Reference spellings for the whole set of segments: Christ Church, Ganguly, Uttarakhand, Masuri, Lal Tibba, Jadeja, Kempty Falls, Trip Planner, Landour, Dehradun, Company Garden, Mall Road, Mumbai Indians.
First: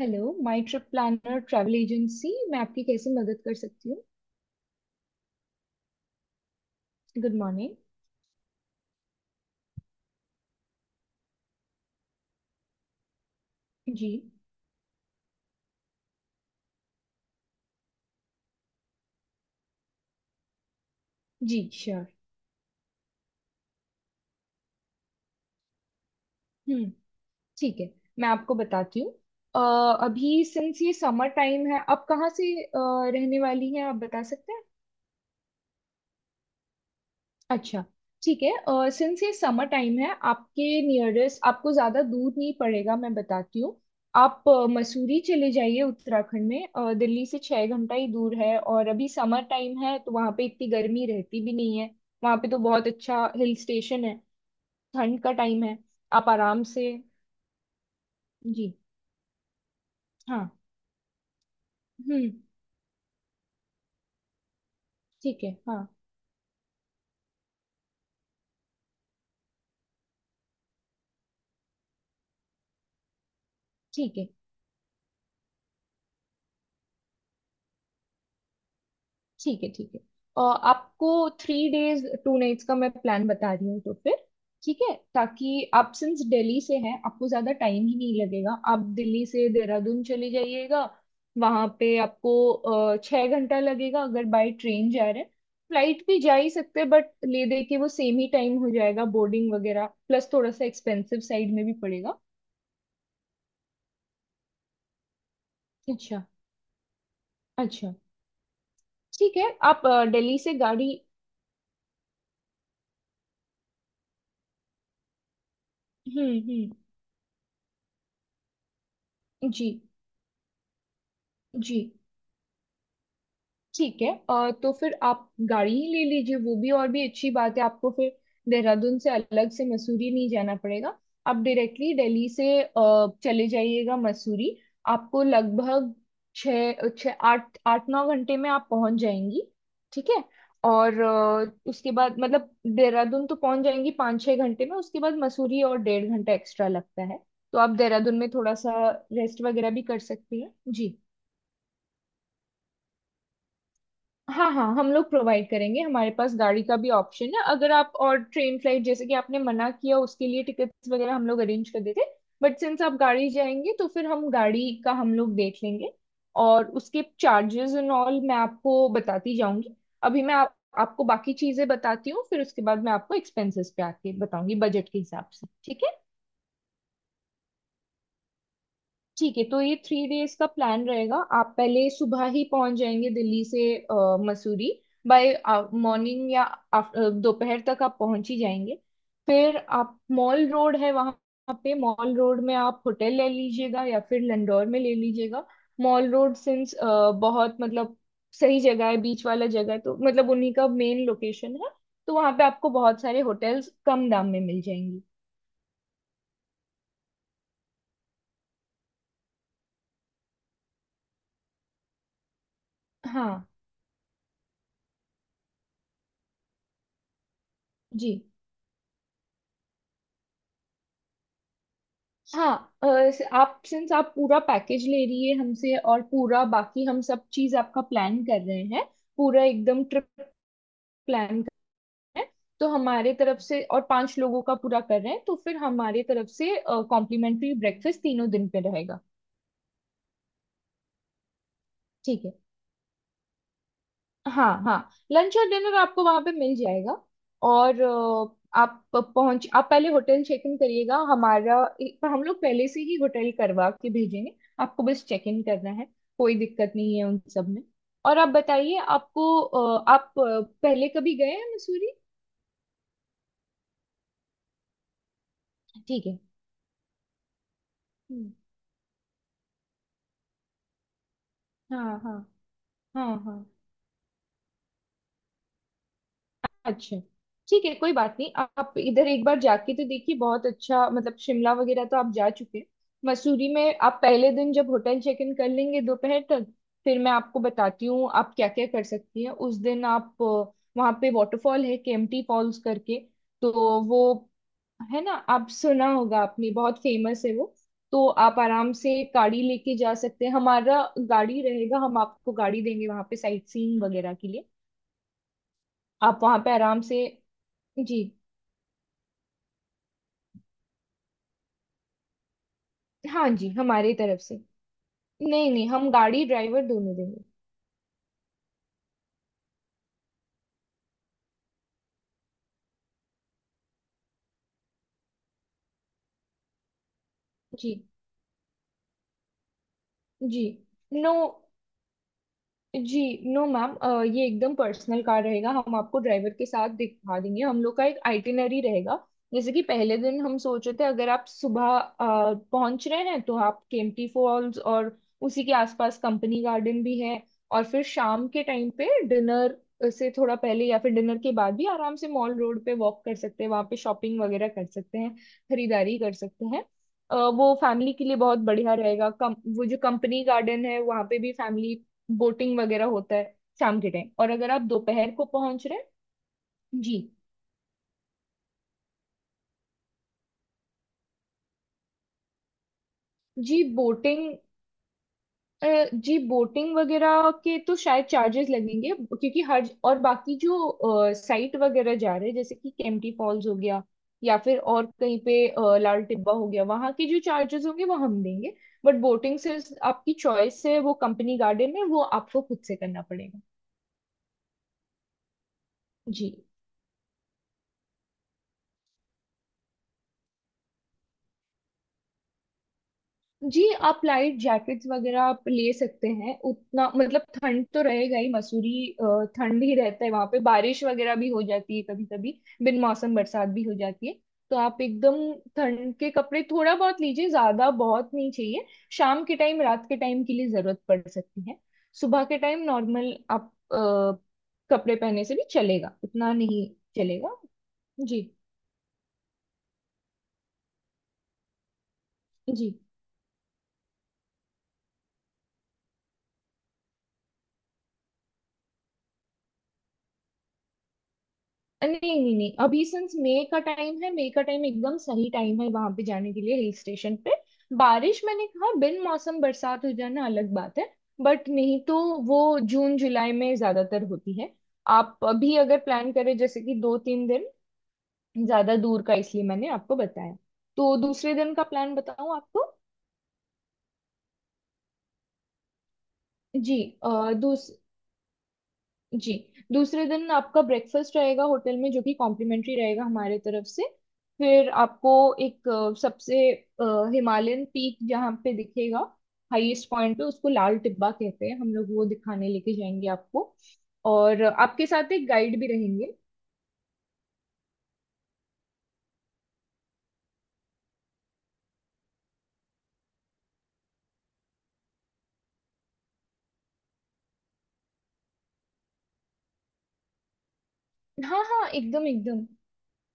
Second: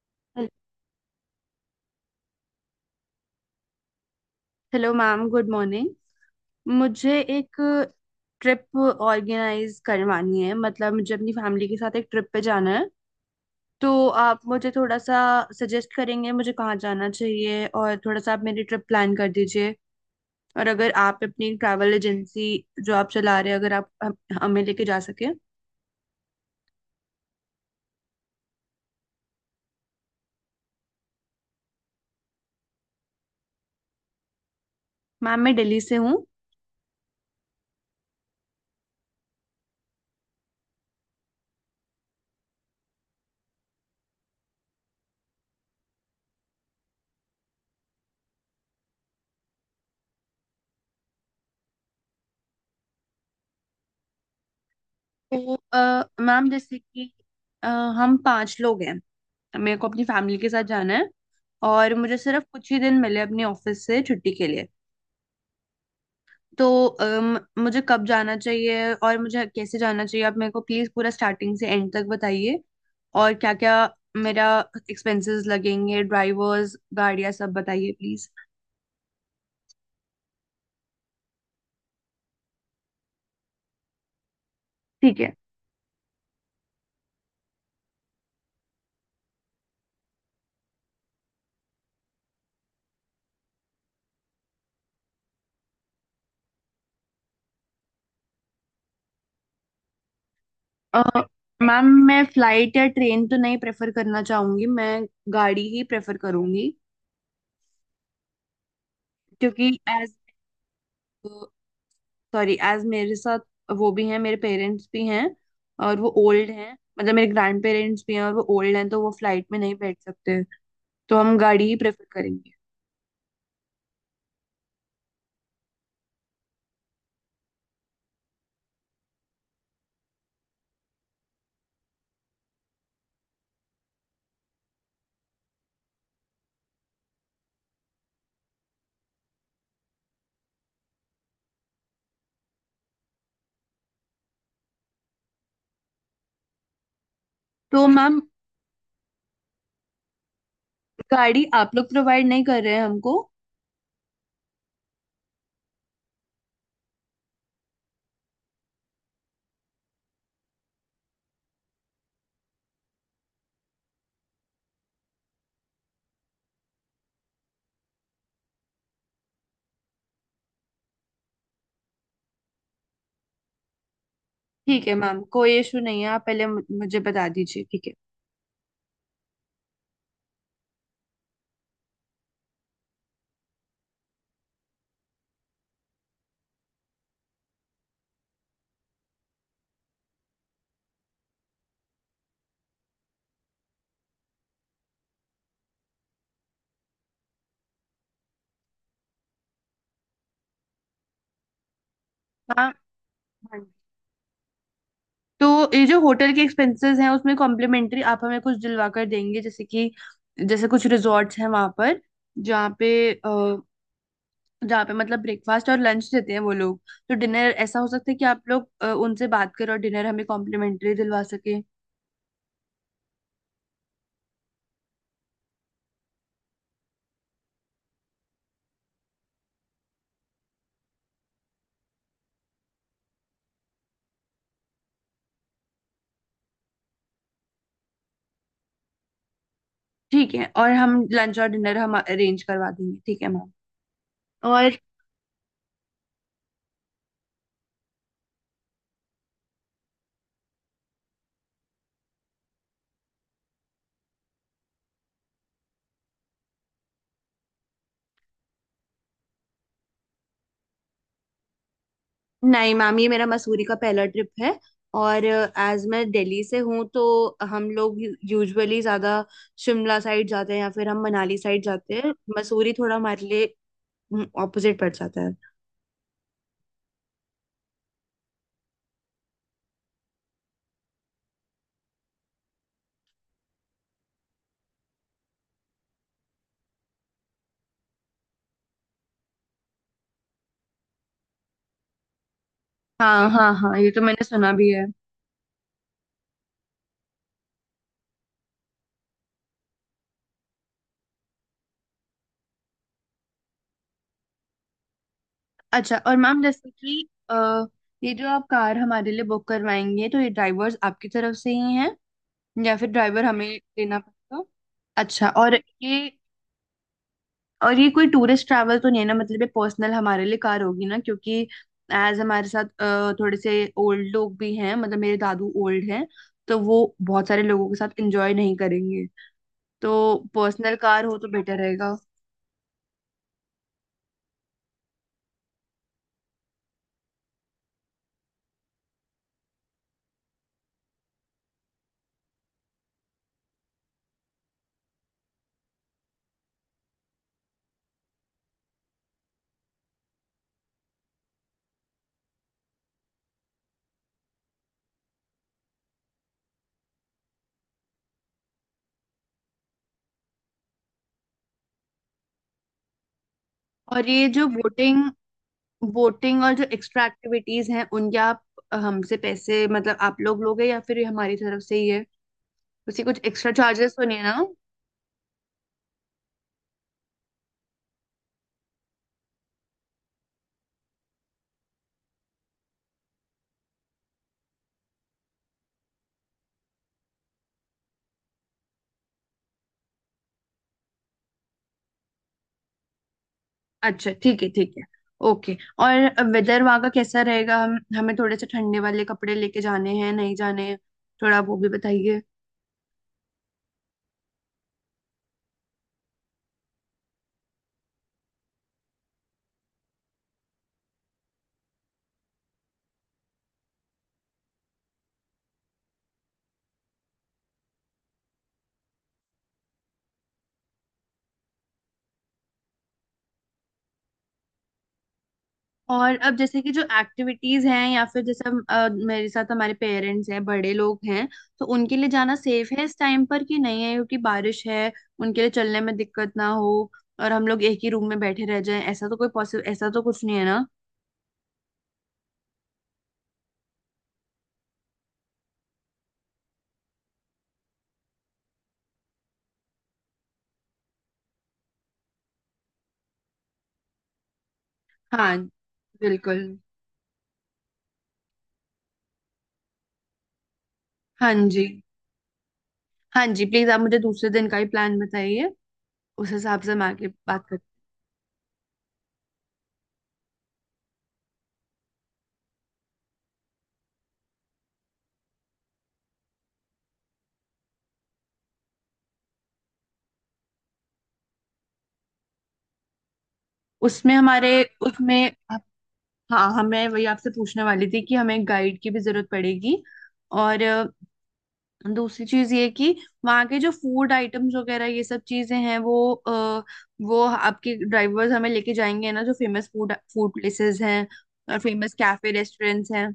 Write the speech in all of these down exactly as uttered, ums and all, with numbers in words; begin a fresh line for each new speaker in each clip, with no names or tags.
Hello,
हेल-
my trip planner travel agency. मैं आपकी कैसे मदद कर सकती हूँ?
Hello ma'am, good morning. मुझे
गुड
एक
मॉर्निंग।
ट्रिप ऑर्गेनाइज करवानी है, मतलब मुझे अपनी फैमिली के साथ एक ट्रिप पे जाना है। तो
जी।
आप मुझे थोड़ा सा सजेस्ट करेंगे मुझे कहाँ जाना चाहिए, और थोड़ा सा आप मेरी ट्रिप प्लान कर दीजिए। और अगर आप अपनी
जी
ट्रैवल
श्योर।
एजेंसी जो आप चला रहे हैं, अगर आप हम- हमें लेके जा सके।
हम्म। ठीक है, मैं आपको बताती हूँ। अ, अभी सिंस ये समर टाइम है, आप कहाँ से अ, रहने वाली हैं, आप बता सकते हैं?
मैम मैं दिल्ली से हूँ।
अच्छा। ठीक है। और सिंस ये समर टाइम है, आपके नियरेस्ट आपको ज़्यादा दूर नहीं पड़ेगा, मैं बताती हूँ। आप अ, मसूरी चले जाइए, उत्तराखंड में। अ, दिल्ली से छः घंटा ही दूर है और अभी समर टाइम है, तो वहाँ पे इतनी गर्मी रहती भी नहीं है। वहाँ पे तो बहुत अच्छा हिल स्टेशन है। ठंड का
तो
टाइम है।
अ,
आप
मैम
आराम
जैसे
से।
कि अ, हम पांच
जी।
लोग हैं। मेरे को अपनी फैमिली के
हाँ।
साथ जाना है और मुझे
हम्म।
सिर्फ कुछ ही दिन मिले अपने ऑफिस से छुट्टी के लिए।
ठीक है, हाँ।
तो अम, मुझे कब जाना चाहिए और मुझे कैसे जाना चाहिए, आप मेरे को प्लीज पूरा स्टार्टिंग से एंड तक बताइए। और क्या क्या
ठीक है,
मेरा एक्सपेंसेस लगेंगे, ड्राइवर्स, गाड़ियाँ सब बताइए प्लीज।
ठीक है। ठीक है। और आपको थ्री डेज टू नाइट्स का मैं प्लान बता रही हूँ तो फिर। ठीक है,
ठीक है।
ताकि आप, सिंस दिल्ली से हैं, आपको ज्यादा टाइम ही नहीं लगेगा। आप दिल्ली से देहरादून चले जाइएगा। वहां पे आपको अ, छह घंटा लगेगा, अगर बाय ट्रेन जा रहे हैं। फ्लाइट भी जा ही सकते हैं, बट ले दे के वो सेम ही टाइम हो जाएगा, बोर्डिंग वगैरह प्लस थोड़ा सा
अ,
एक्सपेंसिव साइड में भी
मैम
पड़ेगा।
मैं फ्लाइट या ट्रेन तो नहीं प्रेफर करना चाहूंगी, मैं गाड़ी ही प्रेफर
अच्छा,
करूंगी।
अच्छा। ठीक है।
क्योंकि
आप अ,
एज,
दिल्ली से गाड़ी।
सॉरी, एज मेरे साथ वो भी हैं, मेरे पेरेंट्स भी हैं और वो
हम्म,
ओल्ड हैं,
हम्म।
मतलब मेरे ग्रैंड पेरेंट्स भी हैं और वो ओल्ड हैं, तो वो फ्लाइट में
जी।
नहीं बैठ सकते। तो हम गाड़ी ही
जी।
प्रेफर करेंगे।
ठीक है। अ, तो फिर आप गाड़ी ही ले लीजिए, वो भी और भी अच्छी बात है। आपको फिर देहरादून से अलग से मसूरी नहीं जाना पड़ेगा। आप डायरेक्टली दिल्ली से अ, चले जाइएगा मसूरी। आपको लगभग छः छः आठ आठ नौ घंटे में आप पहुंच जाएंगी। ठीक है। और अ, उसके बाद मतलब, देहरादून तो पहुंच जाएंगी पाँच छः घंटे में, उसके बाद मसूरी और डेढ़ घंटा एक्स्ट्रा लगता है। तो आप
तो
देहरादून
मैम,
में थोड़ा सा रेस्ट वगैरह भी कर सकती हैं जी।
गाड़ी आप लोग प्रोवाइड नहीं कर रहे हैं हमको?
हाँ, हाँ, हम लोग प्रोवाइड करेंगे। हमारे पास गाड़ी का भी ऑप्शन है। अगर आप और ट्रेन फ्लाइट, जैसे कि आपने मना किया, उसके लिए टिकट्स वगैरह हम लोग अरेंज कर देते। बट सिंस आप गाड़ी जाएंगे, तो फिर हम गाड़ी का हम लोग देख लेंगे। और उसके चार्जेस एंड ऑल मैं आपको बताती जाऊंगी। अभी मैं आप, आपको बाकी चीजें बताती हूँ, फिर उसके बाद मैं आपको एक्सपेंसेस पे आके बताऊंगी
ठीक
बजट
है
के
मैम,
हिसाब से,
कोई इशू
ठीक है?
नहीं है, आप पहले मु- मुझे बता दीजिए, ठीक है।
ठीक है। तो ये थ्री डेज का प्लान रहेगा। आप पहले सुबह ही पहुंच जाएंगे दिल्ली से अ, मसूरी। बाय मॉर्निंग या af- अ, दोपहर तक आप पहुंच ही जाएंगे। फिर आप, मॉल रोड है वहां पे, मॉल रोड में आप होटल ले लीजिएगा या फिर लंडौर में ले लीजिएगा। मॉल रोड सिंस बहुत मतलब सही जगह है, बीच वाला जगह है, तो मतलब उन्हीं का मेन लोकेशन है। तो वहां पे
हाँ।
आपको बहुत सारे होटल्स
हाँ।
कम दाम में मिल जाएंगी।
तो ये जो होटल के एक्सपेंसेस हैं उसमें कॉम्प्लीमेंट्री आप हमें कुछ दिलवा कर देंगे, जैसे कि जैसे कुछ रिजॉर्ट्स हैं वहां पर जहाँ पे,
हाँ।
जहाँ पे मतलब ब्रेकफास्ट और लंच देते हैं वो लोग, तो डिनर ऐसा हो सकता
जी।
है कि आप लोग अ, उनसे बात करें और डिनर हमें कॉम्प्लीमेंट्री दिलवा सके।
हाँ। अ, स- आप, सिंस आप पूरा पैकेज ले रही है हमसे, और पूरा बाकी हम सब चीज आपका प्लान कर रहे हैं, पूरा एकदम ट्रिप प्लान कर रहे हैं, तो हमारे तरफ से, और पांच लोगों का पूरा कर रहे हैं, तो फिर हमारे तरफ से कॉम्प्लीमेंट्री ब्रेकफास्ट तीनों दिन पे रहेगा।
ठीक है, और हम लंच और डिनर हम
ठीक है।
अरेंज करवा देंगे, ठीक है मैम।
हाँ,
और
हाँ। लंच और डिनर आपको वहां पे मिल जाएगा। और अ, आप पहुंच आप पहले होटल चेक इन करिएगा हमारा, पर हम लोग पहले से ही होटल करवा के भेजेंगे। आपको बस चेक इन करना है। कोई दिक्कत नहीं है उन सब में। और आप बताइए, आपको अ, आप अ, पहले कभी गए हैं मसूरी?
नहीं मैम, ये मेरा मसूरी का पहला ट्रिप है। और एज मैं
ठीक है।
दिल्ली से हूँ तो हम लोग
हम्म,
यूजुअली ज्यादा शिमला साइड जाते हैं या फिर हम मनाली साइड जाते
हाँ,
हैं,
हाँ।
मसूरी थोड़ा
हाँ,
हमारे
हाँ।
लिए ऑपोजिट पड़ जाता है।
अच्छा। ठीक है, कोई बात नहीं। आप इधर एक बार जाके तो देखिए, बहुत अच्छा मतलब। शिमला वगैरह तो आप जा चुके हैं। मसूरी में आप पहले दिन जब होटल चेक इन कर लेंगे दोपहर तक, फिर मैं आपको बताती हूँ आप क्या क्या कर सकती हैं। उस दिन आप अ, वहाँ पे वाटरफॉल है, केम्प्टी फॉल्स करके।
हाँ हाँ
तो
हाँ, ये तो मैंने
वो,
सुना भी है।
है ना, आप सुना होगा आपने, बहुत फेमस है वो। तो आप आराम से गाड़ी लेके जा सकते हैं, हमारा गाड़ी रहेगा। हम आपको गाड़ी देंगे वहाँ पे साइट सीइंग वगैरह के लिए।
अच्छा, और
आप वहाँ
मैम
पे
जैसे
आराम से।
कि अ,
जी।
ये जो आप कार हमारे लिए बुक करवाएंगे, तो ये ड्राइवर्स आपकी तरफ से ही हैं या फिर ड्राइवर
हाँ
हमें
जी, हमारी
देना
तरफ से।
पड़ेगा? अच्छा,
नहीं,
और
नहीं, हम
ये
गाड़ी ड्राइवर दोनों देंगे।
और ये कोई टूरिस्ट ट्रैवल तो नहीं है ना, मतलब ये पर्सनल हमारे लिए कार होगी ना, क्योंकि एज हमारे साथ अ, थोड़े से ओल्ड लोग भी हैं, मतलब मेरे दादू ओल्ड हैं, तो वो बहुत सारे लोगों
जी।
के साथ एंजॉय नहीं करेंगे। तो
जी।
Personal car
no.
हो तो बेटर रहेगा।
जी। नो मैम, अ, ये एकदम पर्सनल कार रहेगा। हम आपको ड्राइवर के साथ दिखा देंगे, हम लोग का एक आइटिनरी रहेगा। जैसे कि पहले दिन हम सोच रहे थे, अगर आप सुबह अ, पहुंच रहे हैं, तो आप केम्प्टी फॉल्स और उसी के आसपास कंपनी गार्डन भी है। और फिर शाम के टाइम पे डिनर से थोड़ा पहले या फिर डिनर के बाद भी आराम से मॉल रोड पे वॉक कर सकते हैं, वहाँ पे शॉपिंग वगैरह कर सकते हैं, खरीदारी कर सकते हैं। अ, वो फैमिली के लिए बहुत बढ़िया रहेगा। कम वो जो कंपनी गार्डन है वहाँ पे भी फैमिली बोटिंग वगैरह होता है शाम के
और
टाइम,
ये
और
जो
अगर आप
बोटिंग
दोपहर को पहुंच रहे
बोटिंग और जो
हैं। जी।
एक्स्ट्रा एक्टिविटीज हैं उनके आप अ, हमसे पैसे मतलब आप लोग लोगे, या फिर ये हमारी तरफ से ही है? उसी कुछ एक्स्ट्रा
जी,
चार्जेस तो नहीं है
बोटिंग,
ना?
जी, बोटिंग वगैरह के तो शायद चार्जेस लगेंगे, क्योंकि हर और बाकी जो साइट वगैरह जा रहे हैं, जैसे कि केम्प्टी फॉल्स हो गया या फिर और कहीं पे अ, लाल टिब्बा हो गया, वहाँ के जो चार्जेस होंगे वो हम देंगे। बट बोटिंग से, आपकी चॉइस है, वो कंपनी गार्डन है वो आपको खुद से करना पड़ेगा।
अच्छा ठीक है ठीक है, ओके। और
जी।
वेदर वहाँ का कैसा रहेगा, हम हमें थोड़े से ठंडे वाले कपड़े लेके जाने हैं नहीं जाने हैं, थोड़ा वो भी बताइए।
जी, आप लाइट जैकेट्स वगैरह आप ले सकते हैं, उतना मतलब। ठंड तो रहेगा ही मसूरी। अ, ठंड ही रहता है वहां पे, बारिश वगैरह भी हो जाती है कभी कभी, बिन मौसम बरसात भी हो जाती है। तो आप एकदम ठंड के कपड़े थोड़ा बहुत लीजिए, ज्यादा बहुत नहीं चाहिए। शाम के टाइम, रात के टाइम के लिए जरूरत पड़ सकती है। सुबह के टाइम नॉर्मल आप अ, कपड़े पहने से भी चलेगा,
और
उतना
अब जैसे
नहीं
कि जो
चलेगा।
एक्टिविटीज हैं, या
जी।
फिर जैसे हम, अ, मेरे साथ हमारे पेरेंट्स हैं, बड़े लोग हैं, तो उनके लिए जाना सेफ
जी।
है इस टाइम पर कि नहीं है, क्योंकि बारिश है, उनके लिए चलने में दिक्कत ना हो। और हम लोग एक ही रूम में बैठे रह जाएं, ऐसा तो कोई पॉसिबल, ऐसा तो कुछ नहीं है ना?
नहीं, नहीं, नहीं, अभी सिंस मई का टाइम है। मई का टाइम एकदम सही टाइम है वहां पे जाने के लिए हिल स्टेशन पे। बारिश, मैंने कहा, बिन मौसम बरसात हो जाना अलग बात है। बट नहीं तो वो जून जुलाई में ज्यादातर होती है। आप
हाँ,
अभी अगर प्लान करें,
बिल्कुल।
जैसे कि दो तीन दिन, ज्यादा दूर का इसलिए मैंने आपको बताया। तो
हाँ
दूसरे दिन का
जी।
प्लान बताऊं आपको?
हाँ जी, प्लीज आप मुझे दूसरे दिन का ही प्लान बताइए, उस हिसाब से
जी।
मैं आगे बात कर।
जी। दूसरे दिन आपका ब्रेकफास्ट रहेगा होटल में, जो कि कॉम्प्लीमेंट्री रहेगा हमारे तरफ से। फिर आपको एक अ, सबसे हिमालयन पीक जहाँ पे दिखेगा, हाईएस्ट पॉइंट पे, उसको लाल टिब्बा कहते हैं हम लोग, वो दिखाने लेके जाएंगे आपको।
उसमें
और
हमारे
आपके साथ एक
उसमें
गाइड भी रहेंगे।
हाँ, हमें वही आपसे पूछने वाली थी कि हमें गाइड की भी जरूरत पड़ेगी। और अ, दूसरी चीज ये कि वहाँ के जो फूड आइटम्स वगैरह ये सब चीजें हैं, वो आ, वो आपके ड्राइवर्स हमें लेके जाएंगे ना, जो फेमस फूड फूड प्लेसेस हैं
हाँ,
और
हाँ,
फेमस
एकदम,
कैफे
एकदम।
रेस्टोरेंट्स हैं।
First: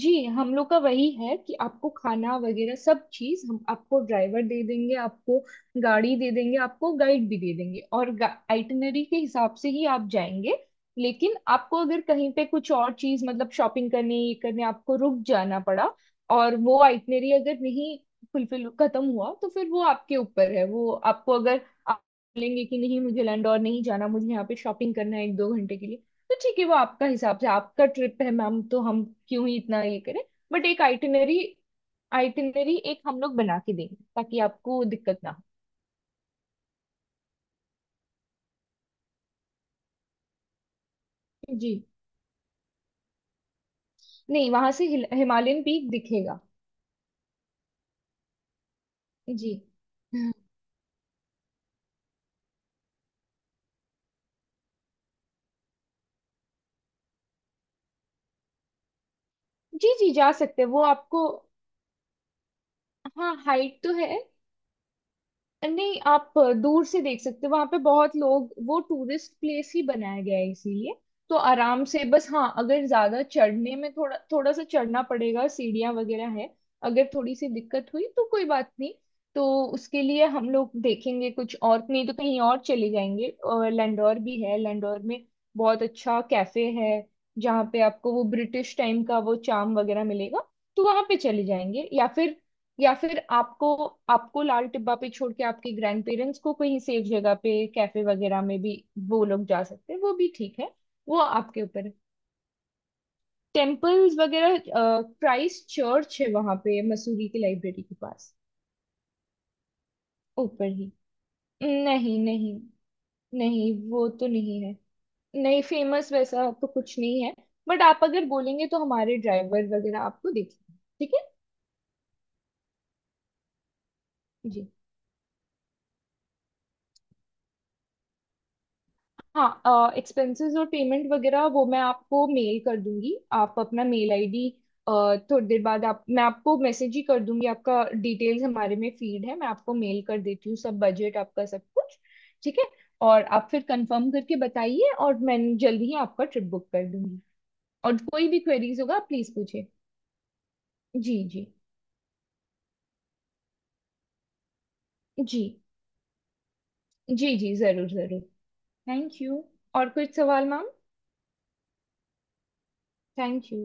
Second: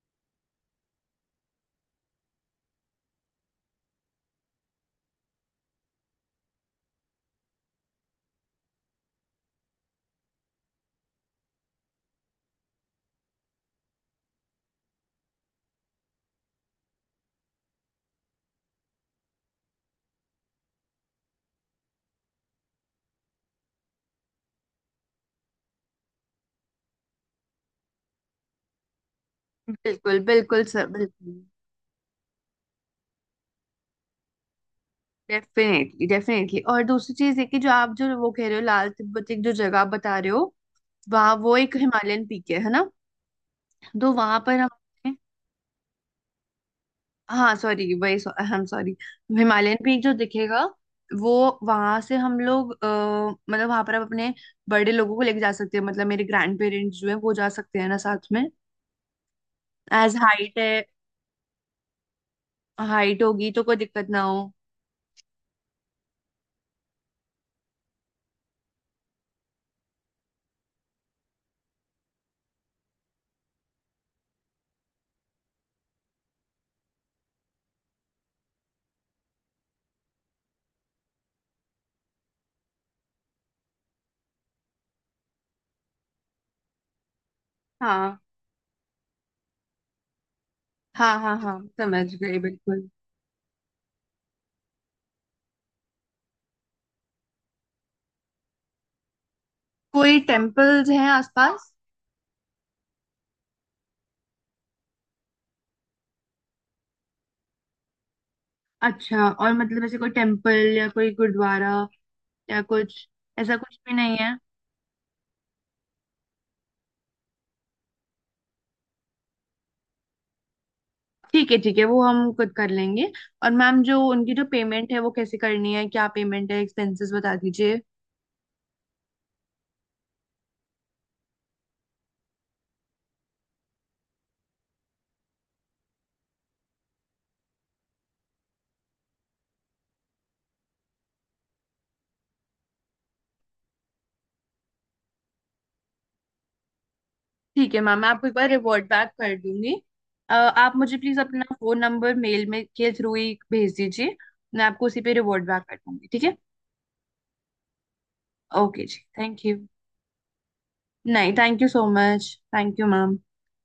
जी, हम लोग का वही है कि आपको खाना वगैरह सब चीज हम आपको, ड्राइवर दे देंगे, आपको गाड़ी दे देंगे, आपको गाइड भी दे देंगे, और आइटिनरी के हिसाब से ही आप जाएंगे। लेकिन आपको अगर कहीं पे कुछ और चीज मतलब शॉपिंग करने, ये करने, आपको रुक जाना पड़ा, और वो आइटिनरी अगर नहीं फुलफिल, खत्म हुआ, तो फिर वो आपके ऊपर है। वो आपको, अगर आप बोलेंगे कि नहीं मुझे लंडौर नहीं जाना, मुझे यहाँ पे शॉपिंग करना है एक दो घंटे के लिए, तो ठीक है। वो आपका हिसाब से, आपका ट्रिप है मैम, तो हम क्यों ही इतना ये
बिल्कुल
करें।
बिल्कुल
बट एक
सर,
आइटिनरी,
बिल्कुल।
आइटिनरी एक हम लोग बना के देंगे ताकि आपको दिक्कत ना
डेफिनेटली डेफिनेटली। और दूसरी चीज ये कि जो आप जो वो कह रहे हो लाल तिब्बत, एक जो जगह बता रहे हो, वहाँ
हो।
वो
जी।
एक हिमालयन पीक है है ना? तो वहां
नहीं,
पर
वहां से हिल-
हम,
हिमालयन पीक दिखेगा।
हाँ सॉरी वही, आई एम सॉरी,
जी। जी।
हिमालयन पीक जो दिखेगा वो, वहां से हम लोग अ, मतलब वहां पर आप अपने बड़े लोगों को लेके जा सकते हैं, मतलब मेरे ग्रैंड पेरेंट्स जो है वो जा सकते हैं ना साथ में,
जी,
एज
जा
हाइट
सकते हैं
है,
वो आपको।
हाइट
हाँ,
होगी तो कोई
हाइट तो
दिक्कत
है।
ना हो।
नहीं, आप दूर से देख सकते हो, वहां पे बहुत लोग, वो टूरिस्ट प्लेस ही बनाया गया है इसीलिए। तो आराम से बस। हाँ, अगर ज्यादा चढ़ने में थोड़ा थोड़ा सा चढ़ना पड़ेगा, सीढ़ियाँ वगैरह है, अगर थोड़ी सी दिक्कत हुई तो कोई बात नहीं। तो उसके लिए हम लोग देखेंगे, कुछ और नहीं तो कहीं और चले जाएंगे, और लैंडोर भी है, लैंडोर में बहुत अच्छा कैफे है, जहाँ पे आपको
हाँ
वो ब्रिटिश टाइम का वो चार्म वगैरह मिलेगा। तो वहां पे
हाँ हाँ,
चले
हाँ
जाएंगे, या
समझ
फिर,
गई बिल्कुल।
या फिर आपको, आपको लाल टिब्बा पे छोड़ के आपके ग्रैंड पेरेंट्स को कहीं सेफ जगह पे कैफे वगैरह में भी वो लोग जा सकते हैं, वो
कोई
भी ठीक है।
टेम्पल्स हैं
वो आपके
आसपास?
ऊपर है। टेम्पल्स वगैरह, क्राइस्ट चर्च है वहां पे मसूरी की लाइब्रेरी के पास,
अच्छा, और मतलब ऐसे कोई टेम्पल
ऊपर ही।
या कोई गुरुद्वारा
नहीं, नहीं,
या कुछ, ऐसा
नहीं,
कुछ भी
वो
नहीं
तो
है?
नहीं है। नहीं, फेमस वैसा तो कुछ नहीं है। बट आप अगर बोलेंगे तो हमारे ड्राइवर वगैरह आपको देखेंगे, ठीक है?
ठीक है ठीक है, वो हम खुद कर लेंगे। और मैम जो उनकी जो
जी।
पेमेंट है वो कैसे करनी है, क्या पेमेंट है एक्सपेंसेस बता दीजिए।
हाँ, एक्सपेंसेस और पेमेंट वगैरह वो मैं आपको मेल कर दूंगी, आप अपना मेल आईडी। थोड़ी देर बाद, आप मैं आपको मैसेज ही कर दूंगी, आपका डिटेल्स हमारे में फीड है। मैं आपको मेल कर देती हूँ सब, बजट आपका सब कुछ। ठीक है। और आप फिर कंफर्म करके बताइए, और मैं जल्दी ही आपका ट्रिप बुक कर दूंगी।
ठीक है
और
मैम, मैं आपको
कोई
एक
भी
बार
क्वेरीज
रिवॉर्ड
होगा,
बैक
प्लीज
कर
पूछे।
दूंगी। अ, आप मुझे प्लीज
जी।
अपना
जी।
फोन नंबर मेल में के थ्रू ही भेज दीजिए, मैं आपको उसी पे
जी।
रिवॉर्ड बैक कर दूंगी, ठीक है।
जी। जी, जरूर, जरूर।
ओके जी,
थैंक यू।
Thank you.
और कुछ सवाल मैम?
नहीं, thank you so much, thank you ma'am.
Thank you.